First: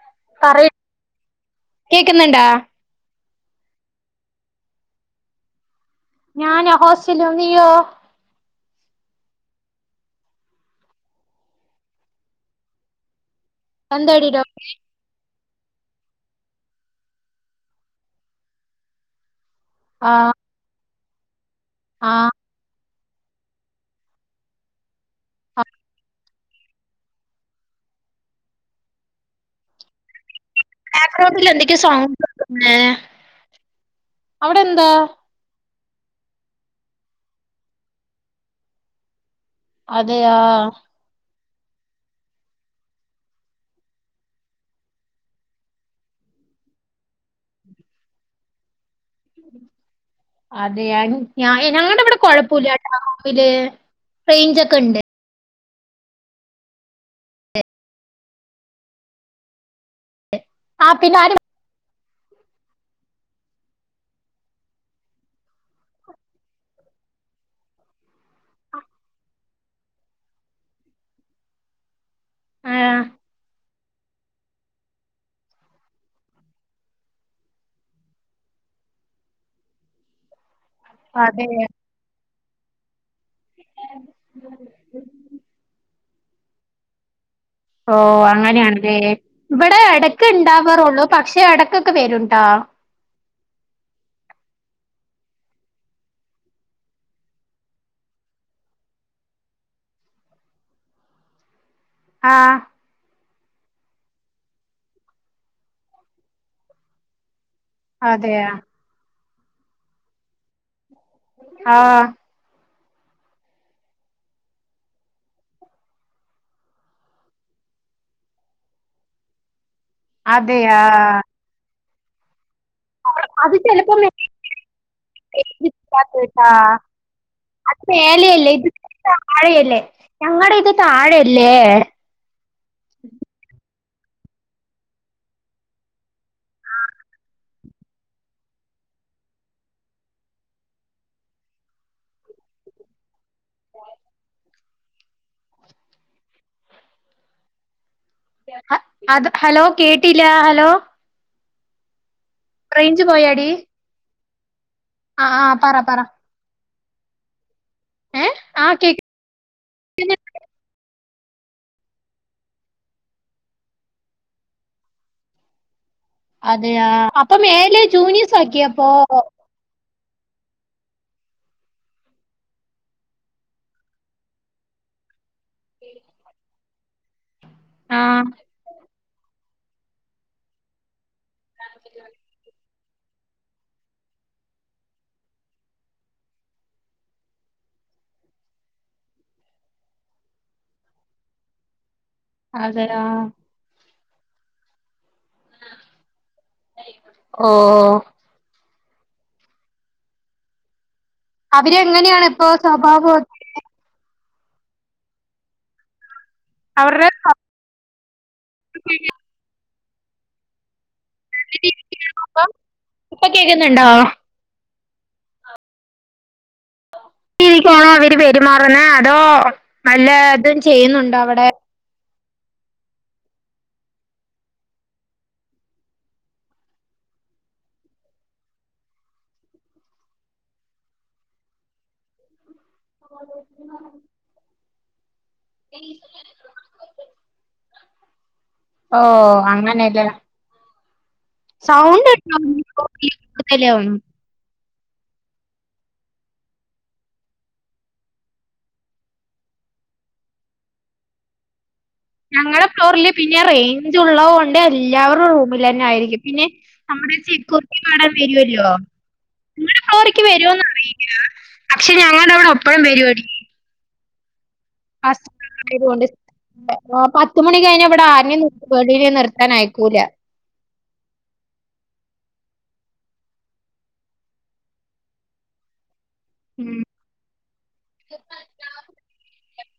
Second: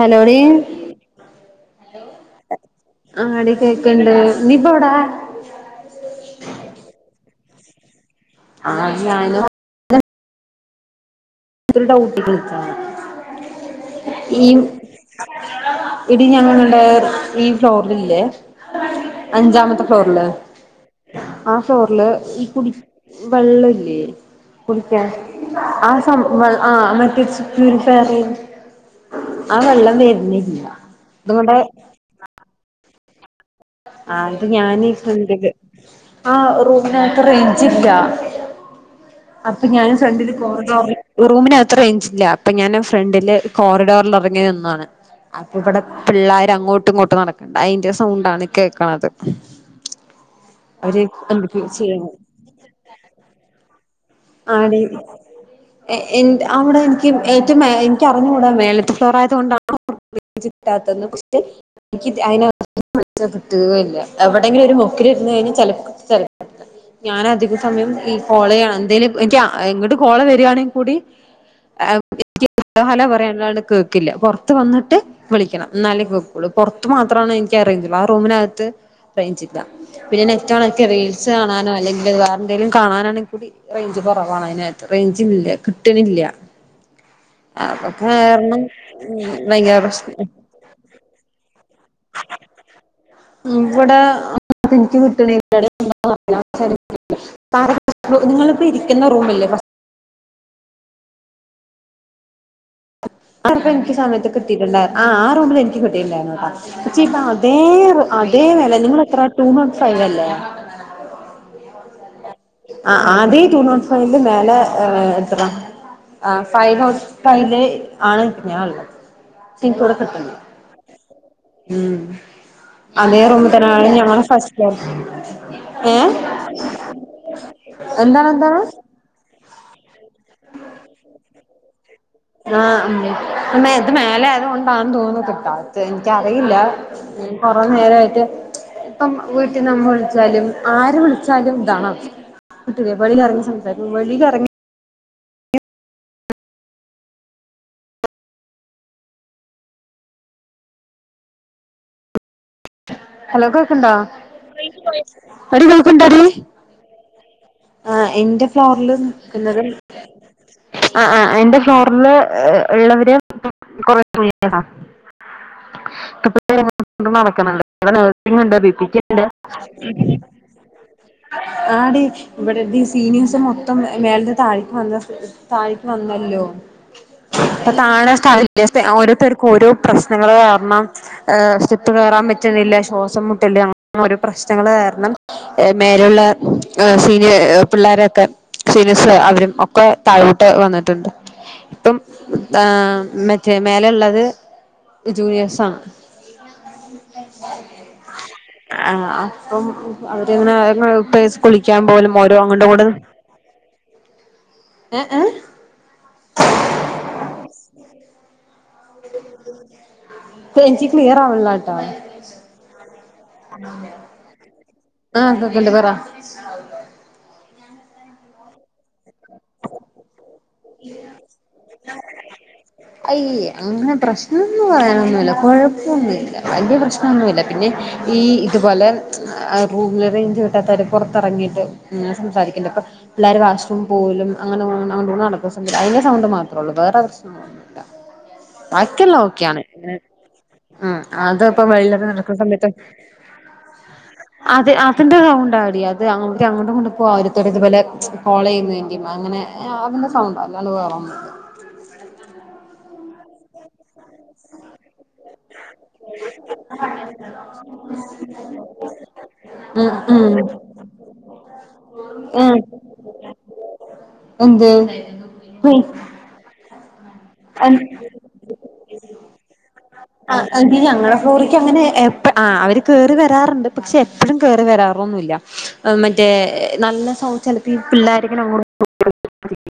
Hello? ടി കേക്കുന്നുണ്ട. ആടി കേക്കണ്ട്. നീപ്പവിടാ? ഞാനാ ഹോസ്റ്റലില്. നീയോ? ആ ത് ഞാനു എന്താടീടോ [unintelligible] ഈ എടി ഞങ്ങളുടെ ഈ ഫ്ലോറില്ലേ അഞ്ചാമത്തെ ഫ്ലോറില് ആഹ് ആ ഫ്ലോറില് ആഹ് കുടി വെള്ളല്ലേ കുടിക്കാൻ ആ ആ മറ്റേ പ്യൂരിഫയർല് ആ വെള്ളം വരണില്ല. ബാക്ക്ഗ്രൗണ്ടിലെന്തൊക്കെ സൗണ്ട്ണ്ട്. ഏ ആ അത് ഞാനീട്ടണ്ട് ആ റൂമിനകത്ത് റേയ്ഞ്ചില്ല. അപ്പൊ ഞാന് ഫ്രണ്ടില് അതെയാ കോറിഡോറില് റൂമിനകത്ത് റേയിഞ്ചില്ല. അപ്പൊ ഞാന് ഫ്രണ്ടില് കോറിഡോറിലെറങ്ങി നിന്നതാണ്. അപ്പ ഇവിടെ പിള്ളാര് അങ്ങോട്ടും ഇങ്ങോട്ടും നടക്കണണ്ട് അതിന്റെ സൗണ്ടാണ് കേക്കണത്. അതെയാ. അവര് ഞ എന്തൊക്കെയോ ഞങ്ങട ചെയ്യണ് ഇവിടെ കൊഴപ്പില്ലട്ടാ റൂമില്. റേഞ്ച് ഒക്കെ ആടി ഉണ്ട് എ നി അവിടെ എനിക്ക് ഏറ്റവും എനിക്കറിഞ്ഞുകൂടാ മേലത്ത് ഫ്ലോർ ആയത് കൊണ്ടാണ് ആഹ് പിന്നെ ആരും [unintelligible] എനിക്ക് അതിന [unintelligible] കിട്ടുക ഇല്ല എവിടെയെങ്കിലും ഒരു മോക്കിൽ ഇരുന്നു കഴിഞ്ഞാൽ ചിലപ്പോ ശരി ഞാൻ അധിക സമയം ഈ കോളയാണ് എന്തേലും എനിക്ക് ഇങ്ങട് കോള് വരിയാണെങ്കിൽ കൂടി എനിക്ക് ആഹ് ഹലോ പറയാനാണ് കേക്കില്ല. പുറത്ത് വന്നിട്ട് വിളിക്കണം. ന്നാലേ കേക്കുള്ളും. പുറത്തു മാത്രമാണ് എനിക്ക് അറേഞ്ച് ആ റൂമിനകത്ത് റേയ്ഞ്ചില്ല. പിന്നെ നെറ്റണക്ക റീൽസ് അതെ കാണാനോ അലെങ്കിൽ വേറെന്തെലും കാണാനാണ ടി റേഞ്ച് കുറവാണ്. അതിനകത്ത് റേഞ്ചില്ല കിട്ടണില്ല. അപ്പൊ ഓഹ് കാരണം ഭയങ്കര പ്രശ്നം ഒക്കെ ഉണ്ടാവാറുള്ളൂ. പക്ഷെ ഇടയ്ക്കൊക്കെ വരുട്ടാ. [unintelligible] ഇവടെ ഇൻക് കിടണ്ല്ലാ [unintelligible] നിങ്ങളിപ്പോ ഇരിക്കുന്ന റൂമല്ലേ? ഫസ് ആ ആപ്പ എനിക്ക് സമയത്ത് കിട്ടിട്ടുണ്ടായി. ആ ആ റൂമിൽ എനിക്ക് കിട്ടിട്ടുണ്ടായിരുന്നട്ടാ. പക്ഷേ ഇപ്പ അതേ അതേ അതെയാ നില നിങ്ങളെത്ര റ്റു നോട്ട് ഫൈവ് അല്ലെ ആ ആ ആദ്യ ടു നോട്ട് ഫൈവിൻ്റെ മേലെ എത്ര ആ ഫൈവ് നോട്ട് ഫൈവ് ഇൽ ആണ് ഞാള്ളത്. അതെയാ! ഉം അതേ അത് റൂമതന്ന ചെലപ്പം ഞങ്ങടെ ഫസ്റ്റ് ഫ്ലോർ. ആ അത് എന്താണ് മേലല്ലേ. എന്താണ് ഇത് താഴയല്ലേ? ഞങ്ങളുടെ ഇത് താഴയല്ലേ? ലേ ആ മ് മ്മ ത് മേലെ ആയതുകൊണ്ടാെന്ന് തോന്നുന്നു കിട്ടാ ത്ത് എനിക്കറിയില്ല. അപ്പൊ നേരായിട്ട് ഇപ്പം വീട്ടിന്ന് അമ്മവിളിച്ചാലും ആര് വിളിച്ചാലും ഇതാണ് അവസത [unintelligible] വെളിറങ്ങി സംസാരിക്ക വെളിലറങ്ങി. അത് ഹലോ കേട്ടില്ല ഹലോ. റേഞ്ച് പോയാടി ഹലോ കേൾക് ണ്ടോ ആ ആ എടി പറ പറ കേൾക്കിണ്ടെടി. ആ ഏ എന്റെ ആ ഫ്ലോറി കേ ൽ നിക്കുന്നത്. ആ ആ് എന്റെ ഫ്ലോറില് ഇള്ളവരെ കുറ. അതെയാ അപ്പൊ നടക്കുന്നുണ്ട് മേലെ ഇവിടെ ജൂനിയേസ് നഴ്സിംഗ് ഉണ്ട് ആക്കിയപ്പോ. ബിപിക്ക് ഉണ്ട് ആടി. ഇവിടെ ഈ സീനിയേഴ്സും മൊത്തം മേലന്ന് താഴേക്ക് വന്ന താഴേക്ക് വന്നല്ലോ. അപ്പൊ ആ താഴെ [unintelligible] ഓരോത്തർക്കും ഓരോ പ്രശ്നങ്ങള് കാരണം. ആ സ്റ്റെപ് കേറാൻപറ്റുന്നില്ല ശ്വാസം മുട്ടല്. ഓരൊ പ്രശ്നങ്ങള് കാരണം മേലുള്ള സി. പിള്ളോരൊക്കെ സീനീസ് അവരും ഒക്കെ താഴോട്ട് വന്നിട്ടുണ്ട് ഇപ്പം. ആ അതെയാ മറ്റേ മേലെ ഇള്ളത് ജൂനിയേഴ്സാണ്. ഓ [unintelligible] ആ അപ്പം അവര്ങ്ങനെ [unintelligible] അവര്ങ്ങനെയാണ് ഇപ്പോ സ്വഭാവം. ഏ ഏ. അവര്ടെ സ്വ ഏച്ചി. ക്ലിയർാവ്ല്ലട്ടോ അപ്പം ഇപ്പൊ കേക്കുന്നുണ്ടോ ആഹ് കേക്ണ്ട് പറ. [unintelligible] രീക്കണോ അവര് പെരുമാറുന്നെ അതോ വലതും ചെയ്യുന്നുണ്ടോ അവിടെ. അയ് അങ്ങനെ പ്രശ്നന്ന് പറയാനൊന്നുല്ല കൊഴപ്പൊന്നുല്ല വലിയ പ്രശ്നമൊന്നുല്ല പിന്നെ ഈ ഇതുപോലെ റൂമിൽ റേഞ്ച് കിട്ടാത്തവര് പുറത്തിറങ്ങിട്ട് സംസാരിക്കണ്ട ഇപ്പം പിള്ളെര് വാഷ്റൂം പോവലും അങ്ങനെ നടക്കുന്ന അതിന്റെ സൗണ്ട് മാത്രം അ വേറെ പ്രശ്നൊന്നുല ഓ ബാക്കിയല്ലാം ഓക്കെയാണ്. അങ്ങനെയല്ലേ ഉം അത ഇപ്പോ വെളിയിലൊക്കെ സൗണ്ട് നടക്കുന്ന സമയത്ത് ഉണ്ടോ കൂടുതലും അതെ അതിന്റെ സൗണ്ട അവിടി അത് അത് അതിന്റെ സൗണ്ടാടി അത് അങ്ങോട്ടും ഇങ്ങോട്ടും പോവരും അവരിതുപോലെ കൊളെയ്നെന്റേം അങ്ങനെ അതിന്റെ സൗണ്ട അല്ലാണ്ട്‌ വേറൊന്നുല. ഞങ്ങളുടെ ഫ്ലോറില് പിന്നെ റേഞ്ച് ഉള്ളത് കൊണ്ട് എല്ലാവരും റൂമിലനായിരിക്കും പിന്നെ നമ്മുടെ ചെക്കുർത്തി പാടാൻ വരുവല്ലോ. നിങ്ങുടെ ഉം ഉം ഫ്ലോറിക്ക് വരുമന്ന് അറിയില്ല പക്ഷെ ഞങ്ങളുടെ അവിടെ എപ്പഴും വെരുവെടി. എന്തെ. ആതൊണ്ട് പത്തുമണി കഴിഞ്ഞലിവിടെ ആനെയവിടെ നിർത്താനയക്കൂല്ല. ആ ഇ ഞങ്ങളെ ഫ്ലോറിക്ക് അങ്ങനെ എപ്പ ആ അവര് കേറി വരാറുണ്ട് പക്ഷെ എപ്പോഴും കേറി വരാറൊന്നുല്ല. മറ്റേ ഉം. നല്ല സൗ ചിലപ്പോ ഈ പിള്ളാരിങ്ങനെ. [unintelligible]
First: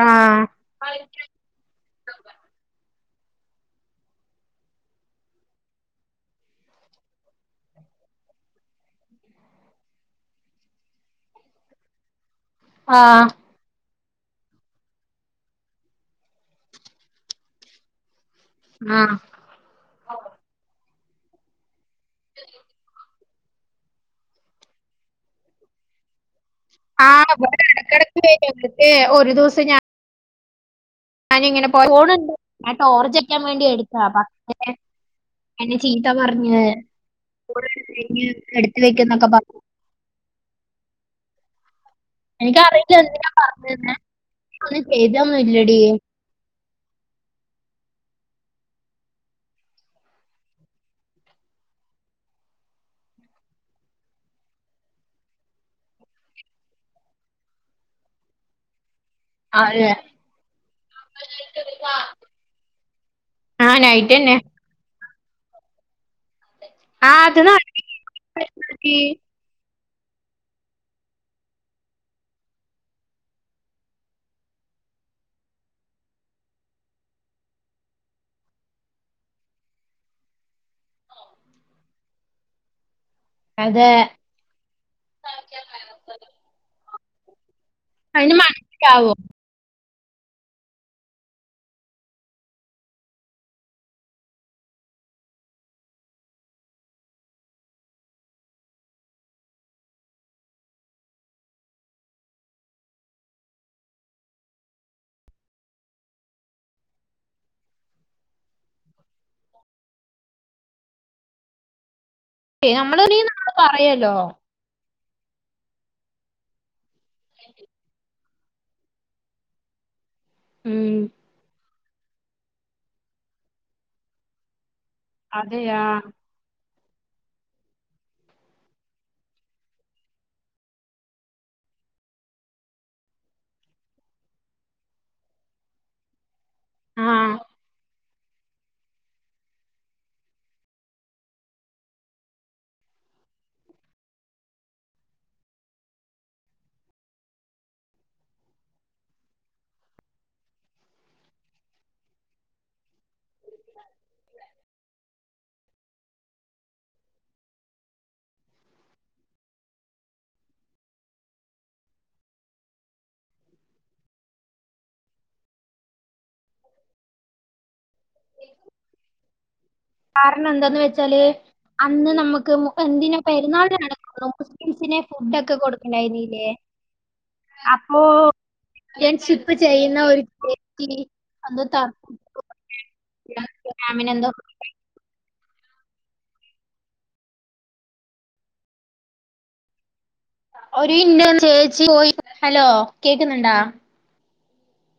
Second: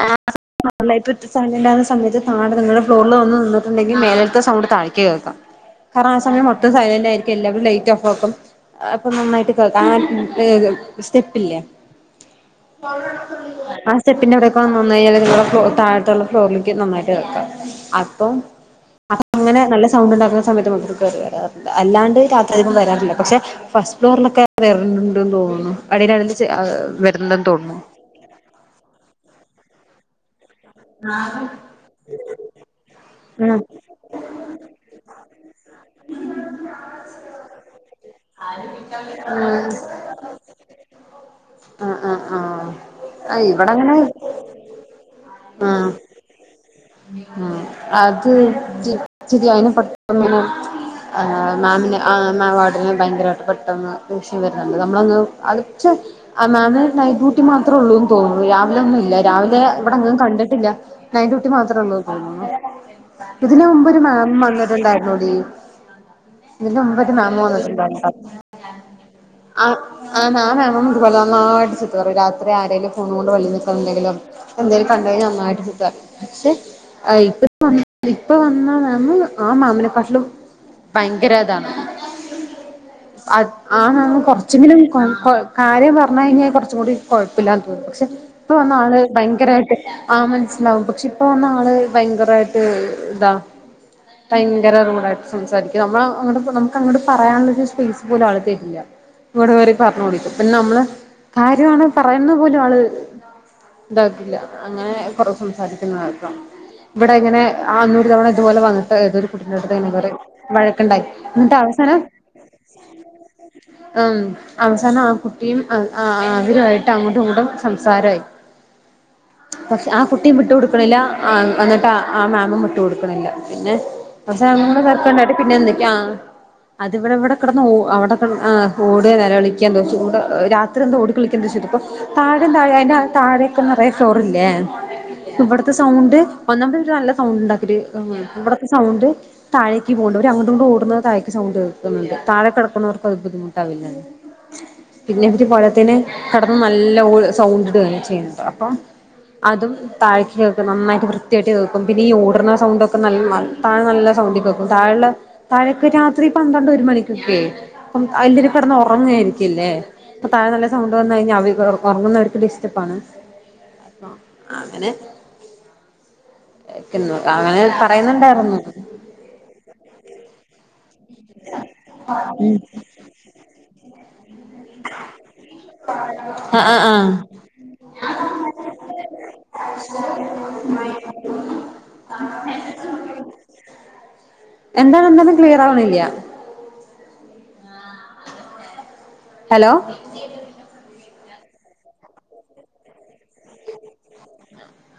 ആ ആഹ് അല്ല ഇപ്പ സൗണ്ട് ഉണ്ടാരുന്ന സമയത്ത് താഴെ നിങ്ങള് ഫ്ലോറിൽ വന്ന് നിന്നിട്ടണ്ടെങ്കിൽ മേലെത്തെ സൗണ്ട് താഴേക്ക് കേൾക്കാം കാരണം ആ സമയം മൊത്തം സൈലന്റായിരിക്കും എല്ലാവരും ലൈറ്റ് ഓഫ് ആക്കും. അപ്പൊ നന്നായിട്ട് കേൾക്കാം ആ സ്റ്റെപ്പില്ലേ. ആ ആ സെപ്പിന്റെവിടെയൊക്കെ വന്നോന്നഞ്ഞാല് ഫ താഴത്തുള്ള ഫ്ലോറിലേക്ക് നന്നായിട്ട് വക്കാം അപ്പം ആ അങ്ങനെ നല്ല സൗണ്ട് ഉണ്ടാക്കുന്ന സമയത്ത് മതർ കേറിവരാറിണ്ട് അല്ലാണ്ട് രാത്രിധികം വരാറില്ല പക്ഷെ ഫസ്റ്റ് ഫ്ലോറിലൊക്കെ വരലിണ്ടെന്ന് തോന്നുന്നു [unintelligible] വരുന്നുണ്ടെന്ന് തോന്നുന്നു. വിടുത്തെ ഒരു ദവസം ഞാൻ ഞാൻ ഇങ്ങനെ പോണുണ്ട് ഞാൻ ടോർച് അടിക്കാൻ ഉം വേണ്ടി എടുത്ത പക്ഷേ എന്നെ ചീത്ത പറഞ്ഞ് എടുത്ത വെക്ക് എന്നൊക്കെ പറഞ്ഞ് ആഹ് ആഹ് ആഹ് എനിക്കറിയില്ല എന്തിനാ ഇവിടെ പറഞ്ഞേന്നു അങ്ങനെ ഒന്ന് ചെയ്ത ഒന്നും ഇല്ലടി ആഹ് അത് ശരി അയിന് പെട്ടനെ ആ മാമിന് ആ വാർഡന് ഭയങ്കരമായിട്ട് പെട്ടെന്ന് ദേഷ്യം വരുന്നുണ്ട് നമ്മളൊന്ന് [unintelligible] ആ മാമ് നൈറ്റ് ഡ്യൂട്ടി മാത്രമുള്ളൂന്ന് തോന്നുന്നു രാവിലെ ഒന്നും ഇല്ല രാവിലെ അതെ ഇവിടെ അങ്ങും കണ്ടിട്ടില്ല നൈറ്റ്‌ ഡ്യൂട്ടി മാത്രം ഉള്ളൂ തോന്നുന്നു ഇതിന് ആ മുമ്പ് ഒരു നൈറ്റ് മാം തന്നെ വന്നട്ടുണ്ടായിരുന്നുടി ഇതിന് ആ മുൻപ് അത് മാമ് വന്നിട്ടുണ്ടരുന്നു നടത്തി. ആ ആഹ് ആ മാമും ഇതു പോലെ നന്നായിട്ട് ചീത്ത പറയും രാത്രി ആരെങ്കലും ഫോൺ കൊണ്ട് വെളി നിൽക്കോ എന്തെങ്കിലും എന്തായാലും കണ്ട നന്നായിട്ട് ചീത്ത പറയും പക്ഷെ ഇപ്പ വന്ന മാമും ആ മാമിനെക്കാട്ടിലും ഭയങ്കര ഇതാണ് [inaudible] ആ അതെ മാമും കൊറച്ചെങ്കിലും കാര്യം പറഞ്ഞ് കഴിഞ്ഞാൽ കുറച്ചും കൂടി കൊഴപ്പില്ലാന്ന് തോന്നുന്നു പക്ഷെ അതിന് ഇപ്പ വന്ന ആള് മനസ്സിലാവോ ഭയങ്കരമായിട്ട് ആഹ് മനസ്സിലാവും പക്ഷെ ഇപ്പ വന്ന ആള് ഭയങ്കരമായിട്ട് ഇതാ ഭയങ്കര റൂടായിട്ട് സംസാരിക്കും നമ്മൾ അങ്ങട് നമുക്ക് അങ്ങട് പറയാനുള്ളൊരു സ്പേസ് പോലും ആൾ തരില്ല ഇവിടെ കയറി പറഞ്ഞു കുടിക്കും പിന്നെ നമ്മള് കാര്യമാണ് പറയുന്നത് പോലും ആള് ഇതാക്കില്ല അങ്ങനെ കുറേ സംസാരിക്കുന്ന ആൾക്കാണ് ഇങ്ങനെ ആ ഒരു തവണ ഇതുപോലെ വന്നിട്ട് ഏതോ ഒരു കുട്ടിന്റെ അടുത്ത്ങ്ങനെ വഴക്കുണ്ടായി എന്നിട്ട് അവസാനം ഏ, നമ്മള് നീ നമ്മള് പറയല്ലോ ഉം അവസാനം ആ കുട്ടിയും ആ ആരുമായിട്ട് അങ്ങോട്ടും ഇങ്ങോട്ടും സംസാരായി പക്ഷെ ആ കുട്ടിം ഉം വിട്ട്കൊടുക്ക്ണില്ല ആ എന്നിട്ട് ആ മാമും വിട്ട്കൊടുക്ക്ണില്ല പിന്നെ അസ ചെർക്കണ്ടായിട്ട് [unintelligible] പിന്നെ അതെയാ എന്തൊക്കെയാ അതിവിടെ ഇവിടെ കിടന്ന് ഒ അവിടെ കടന്ന് ഏ ഓടേ നിലവിളിക്കൊ എന്തേ ചെയ്ത് രാത്രി ഇതെന്താ ഓടിക്കളിക്കേ എന്തോ ചോയിതപ്പോ താഴെ താഴെ അതിന്റെ താഴെയൊക്കെ നിറയേ ഫ്ലോറില്ലേ ഇവിടത്തെ സൗണ്ട് ഒന്നാമതേ ആ നല്ല സൗണ്ട് ഉണ്ടാക്കല് ഏ ഇവിടത്തെ സൗണ്ട് താഴേക്ക് പോണ്ട് അവര് അങ്ങടുംഇങ്ങടും ഓടുന്നത് താഴേക്ക് സൗണ്ട് കേൾക്കുന്നുണ്ട് താഴെ കിടക്കുന്നവർക്ക് അത് ബുദ്ധിമുട്ടാവില്ലേ [inaudible] പിന്നെ ഇനിക്ക് പോരാത്തേന് കിടന്ന് നല്ല പോലെ സൗണ്ട് ഇടേ ചെയ്യണ്ട് അപ്പൊ അതും താഴേക്ക് കേൾക്കും നന്നായിട്ട് വൃത്തിയായിട്ട് കേൾക്കും പിന്നെ ഈ ഓട്ന്ന സൗണ്ട് ഒക്കെ താഴെ നല്ല സൗണ്ടിൽ കേക്കും താഴെ ഇള്ള താഴക്ക് രാത്രി പന്ത്രണ്ട് ഒരു മണിക്കൊക്കെ അപ്പം എല്ലാരും കിടന്ന് ഉറങ്ങായിരിക്കില്ലേ ഇപ്പം താഴെ നല്ല സൗണ്ട് വന്നു കഴിഞ്ഞാൽ അവർ ഉറങ്ങുന്നവർക്ക് ഡിസ്റ്റർബ് ആണ് അങ്ങനെ നക്ക അങ്ങനെ പറയുന്നുണ്ടായിരുന്നു കാരണം എന്താന്ന് വെച്ചാല് അന്ന് നമ്മുക്ക് മു എന്തിന പെരുന്നാൾ നടക്കുന്നു മുസ്ലിംസിന് മ ഫുഡ്‌ ഒക്കെ കൊടുക്കണ്ടായിരുന്നില്ലേ ആ ആ ആ അപ്പോ ഞാൻ ഷിപ്പ് ചെയ്യുന്ന ഒരു മിനി ഒന്ന് താ [unintelligible] ഫാമിന [unintelligible] എന്തോ എന്താണ് എന്താണ് ക്ലിയർ ആവണില്ല ഹലോ ഒരു [unintelligible] ചേച്ചി പോയി ഹലോ കേക്കുന്നുണ്ടേ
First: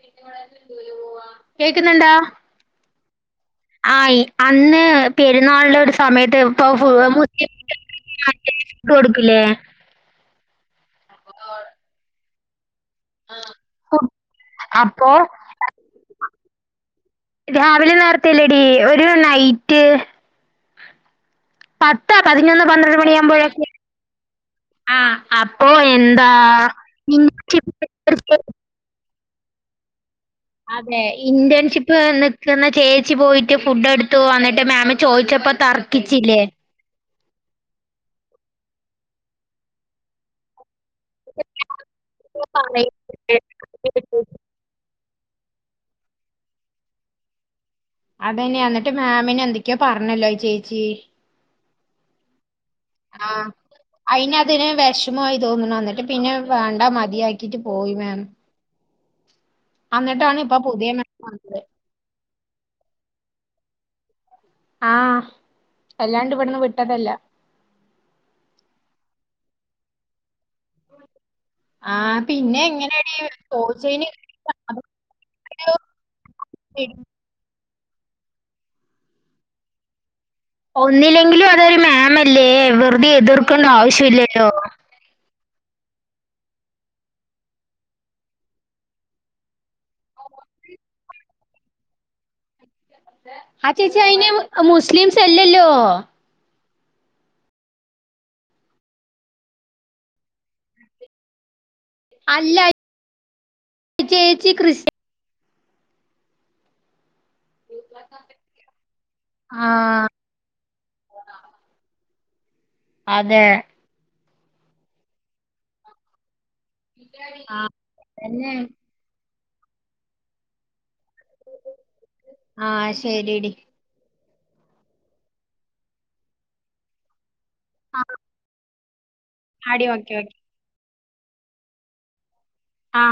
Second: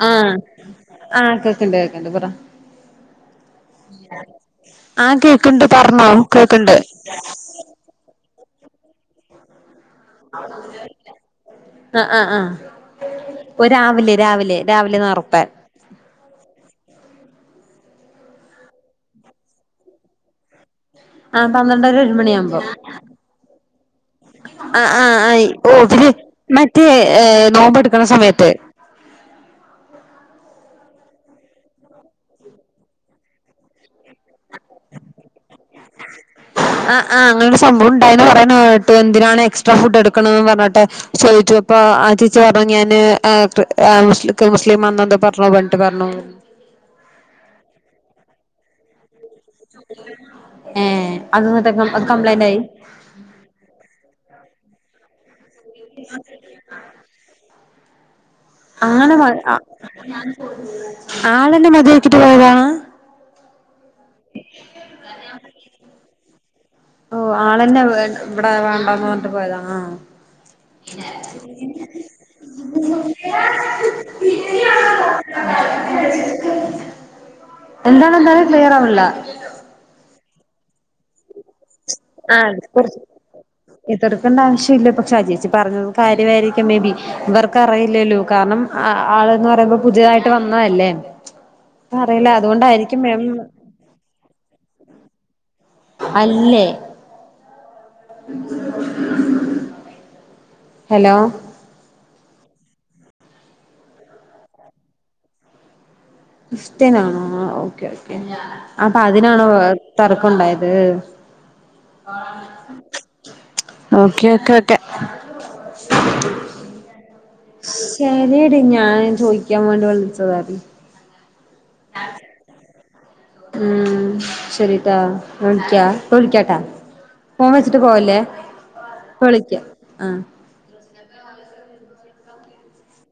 ആഹ ആ കേക്ക്ണ്ട് കേക്ക്ണ്ട് പറ ആ അന്ന് ആഹ് കേക്കണ്ട് പെരുന്നാളുടെ ഒരു പറഞ്ഞോ സമയത്ത് കേക്കണ്ട് ഇപ്പൊസ് [unintelligible] ആ കേക്ക് കൊടുക്കില്ലേ ആഹ ആഹ ആഹ ഓ രാവിലെ രാവിലെ രാവിലെ അപ്പൊ നേർത്തെ രാവിലെ നേരത്തെല്ലടി ഒരു നൈറ്റ് ആ പന്ത്രണ്ടര ഒരു പത്ത് മണി ആകുമ്പോ പതിനൊന്ന് പന്ത്രണ്ട് മണിയാകുമ്പോഴൊക്കെ ആ ആ ആഹ് ആ അപ്പൊ ഓവല് എന്താ മറ്റേ നോമ്പ് എടുക്ക്ണ ഇന്റേൺഷിപ്പ് സമയത്ത് അതെ ഇന്റേൺഷിപ്പ് നിക്കുന്ന ചേച്ചി പോയിട്ട് ഫുഡ് എടുത്ത് എടുത്തു വന്നിട്ട് മേമ് ചോദിച്ചപ്പോ തർക്കിച്ചില്ലേ ആ ആഹ് അങ്ങനെ ഒരു സംഭവം ഉണ്ടായന്ന് പറയണത് കേട്ട് എന്തിനാണ് എക്സ്ട്രാ ഫുഡ് എടുക്കണന്ന് പറഞ്ഞിട്ട് ചോദിച്ചു അപ്പൊ ആ ചേച്ചി പറഞ്ഞു ഞാന് ആ പറയുന്നത് മുസ്ലില്ലി ന്തോ പറഞ്ഞോ അവൻ പറഞ്ഞു അതന്നെ ന്നിട്ട് മാമിനെ എന്തൊക്കെയോ പറഞ്ഞല്ലോ ചേച്ചി ഏഹ് അത് ന്നിട്ട് അത് കമ്ബ്ലൈന്റ് ആയി ആഹ അയിൻ അതിന് വിഷമായി തോന്ന്ണ് ന്നിട്ട് പിന്നെ വേണ്ട മതിയാക്കിട്ട് പോയി മാം അങ്ങനെ ആ എന്നിട്ടാണ് ഇപ്പൊ പുതിയ മാം വന്നത് ആളെന്നെ മതിയാക്കിട്ട് പോയതാണ് ആഹ അല്ലാണ്ട് ഇവിടുന്ന് വിട്ടതല്ല ആളന്നെ ഇവിടെ വേണ്ടന്ന് പറഞ്ഞിട്ട് പോയതാ ആ [inaudible] ആ പിന്നെ എങ്ങനെടി ചോയ്ച്ചിന് എന്താണ് ന്താണ് ക്ലിയർ ആവണില്ല ഒന്നിലെങ്കിലും ആ പ്പോ എതിർക്കേണ്ട ആവശ്യമില്ലല്ലോ ആവശ്യം ഇല്ല പക്ഷെ ആ ചേച്ചി പറഞ്ഞു കാര്യമായിരിക്കും മേബി ഇവർക്ക്റിയില്ലല്ലോ കാരണം ആൾന്ന് പറയുമ്പോൾ പുതിയതായി വന്നതല്ലേ അറിയില്ല അതുകൊണ്ടായിരിക്കും മേം ആ ചേച്ചി അയിന് അ മുസ്ലിംസല്ലല്ലോ. അല്ലെ? [inaudible] ഹലൊ അല്ലായ് ഇ ച്ചേച്ചി ക്രിസ്യ ക്സ്ത്യനാണോ ആ ഓക്കെ ഓക്കെ അപ്പതിനാണോ ആ ഒ തർ - പ്പണ്ടായത് [inaudible] ആതെ ഓക്കെ ഓക്കെ ക്കെ ആ [inaudible] അതന്നെ ശരിയടി ഞാൻ ചോയ്ക്കാം വാണ്ടി വ്ൾച്ചതാര്നു [inaudible] ആ ശെരിടി ഊം. ശരി ട്ടാ വിൾക്യാ പ്പ വിൾക്ക്യാട്ടാ [unintelligible] ച്ട്ട് ആ പോവല്ലേ. പ്പ ളിക്ക ആടി ആ ഓക്കെ ഓക്കെ [inaudible] ആ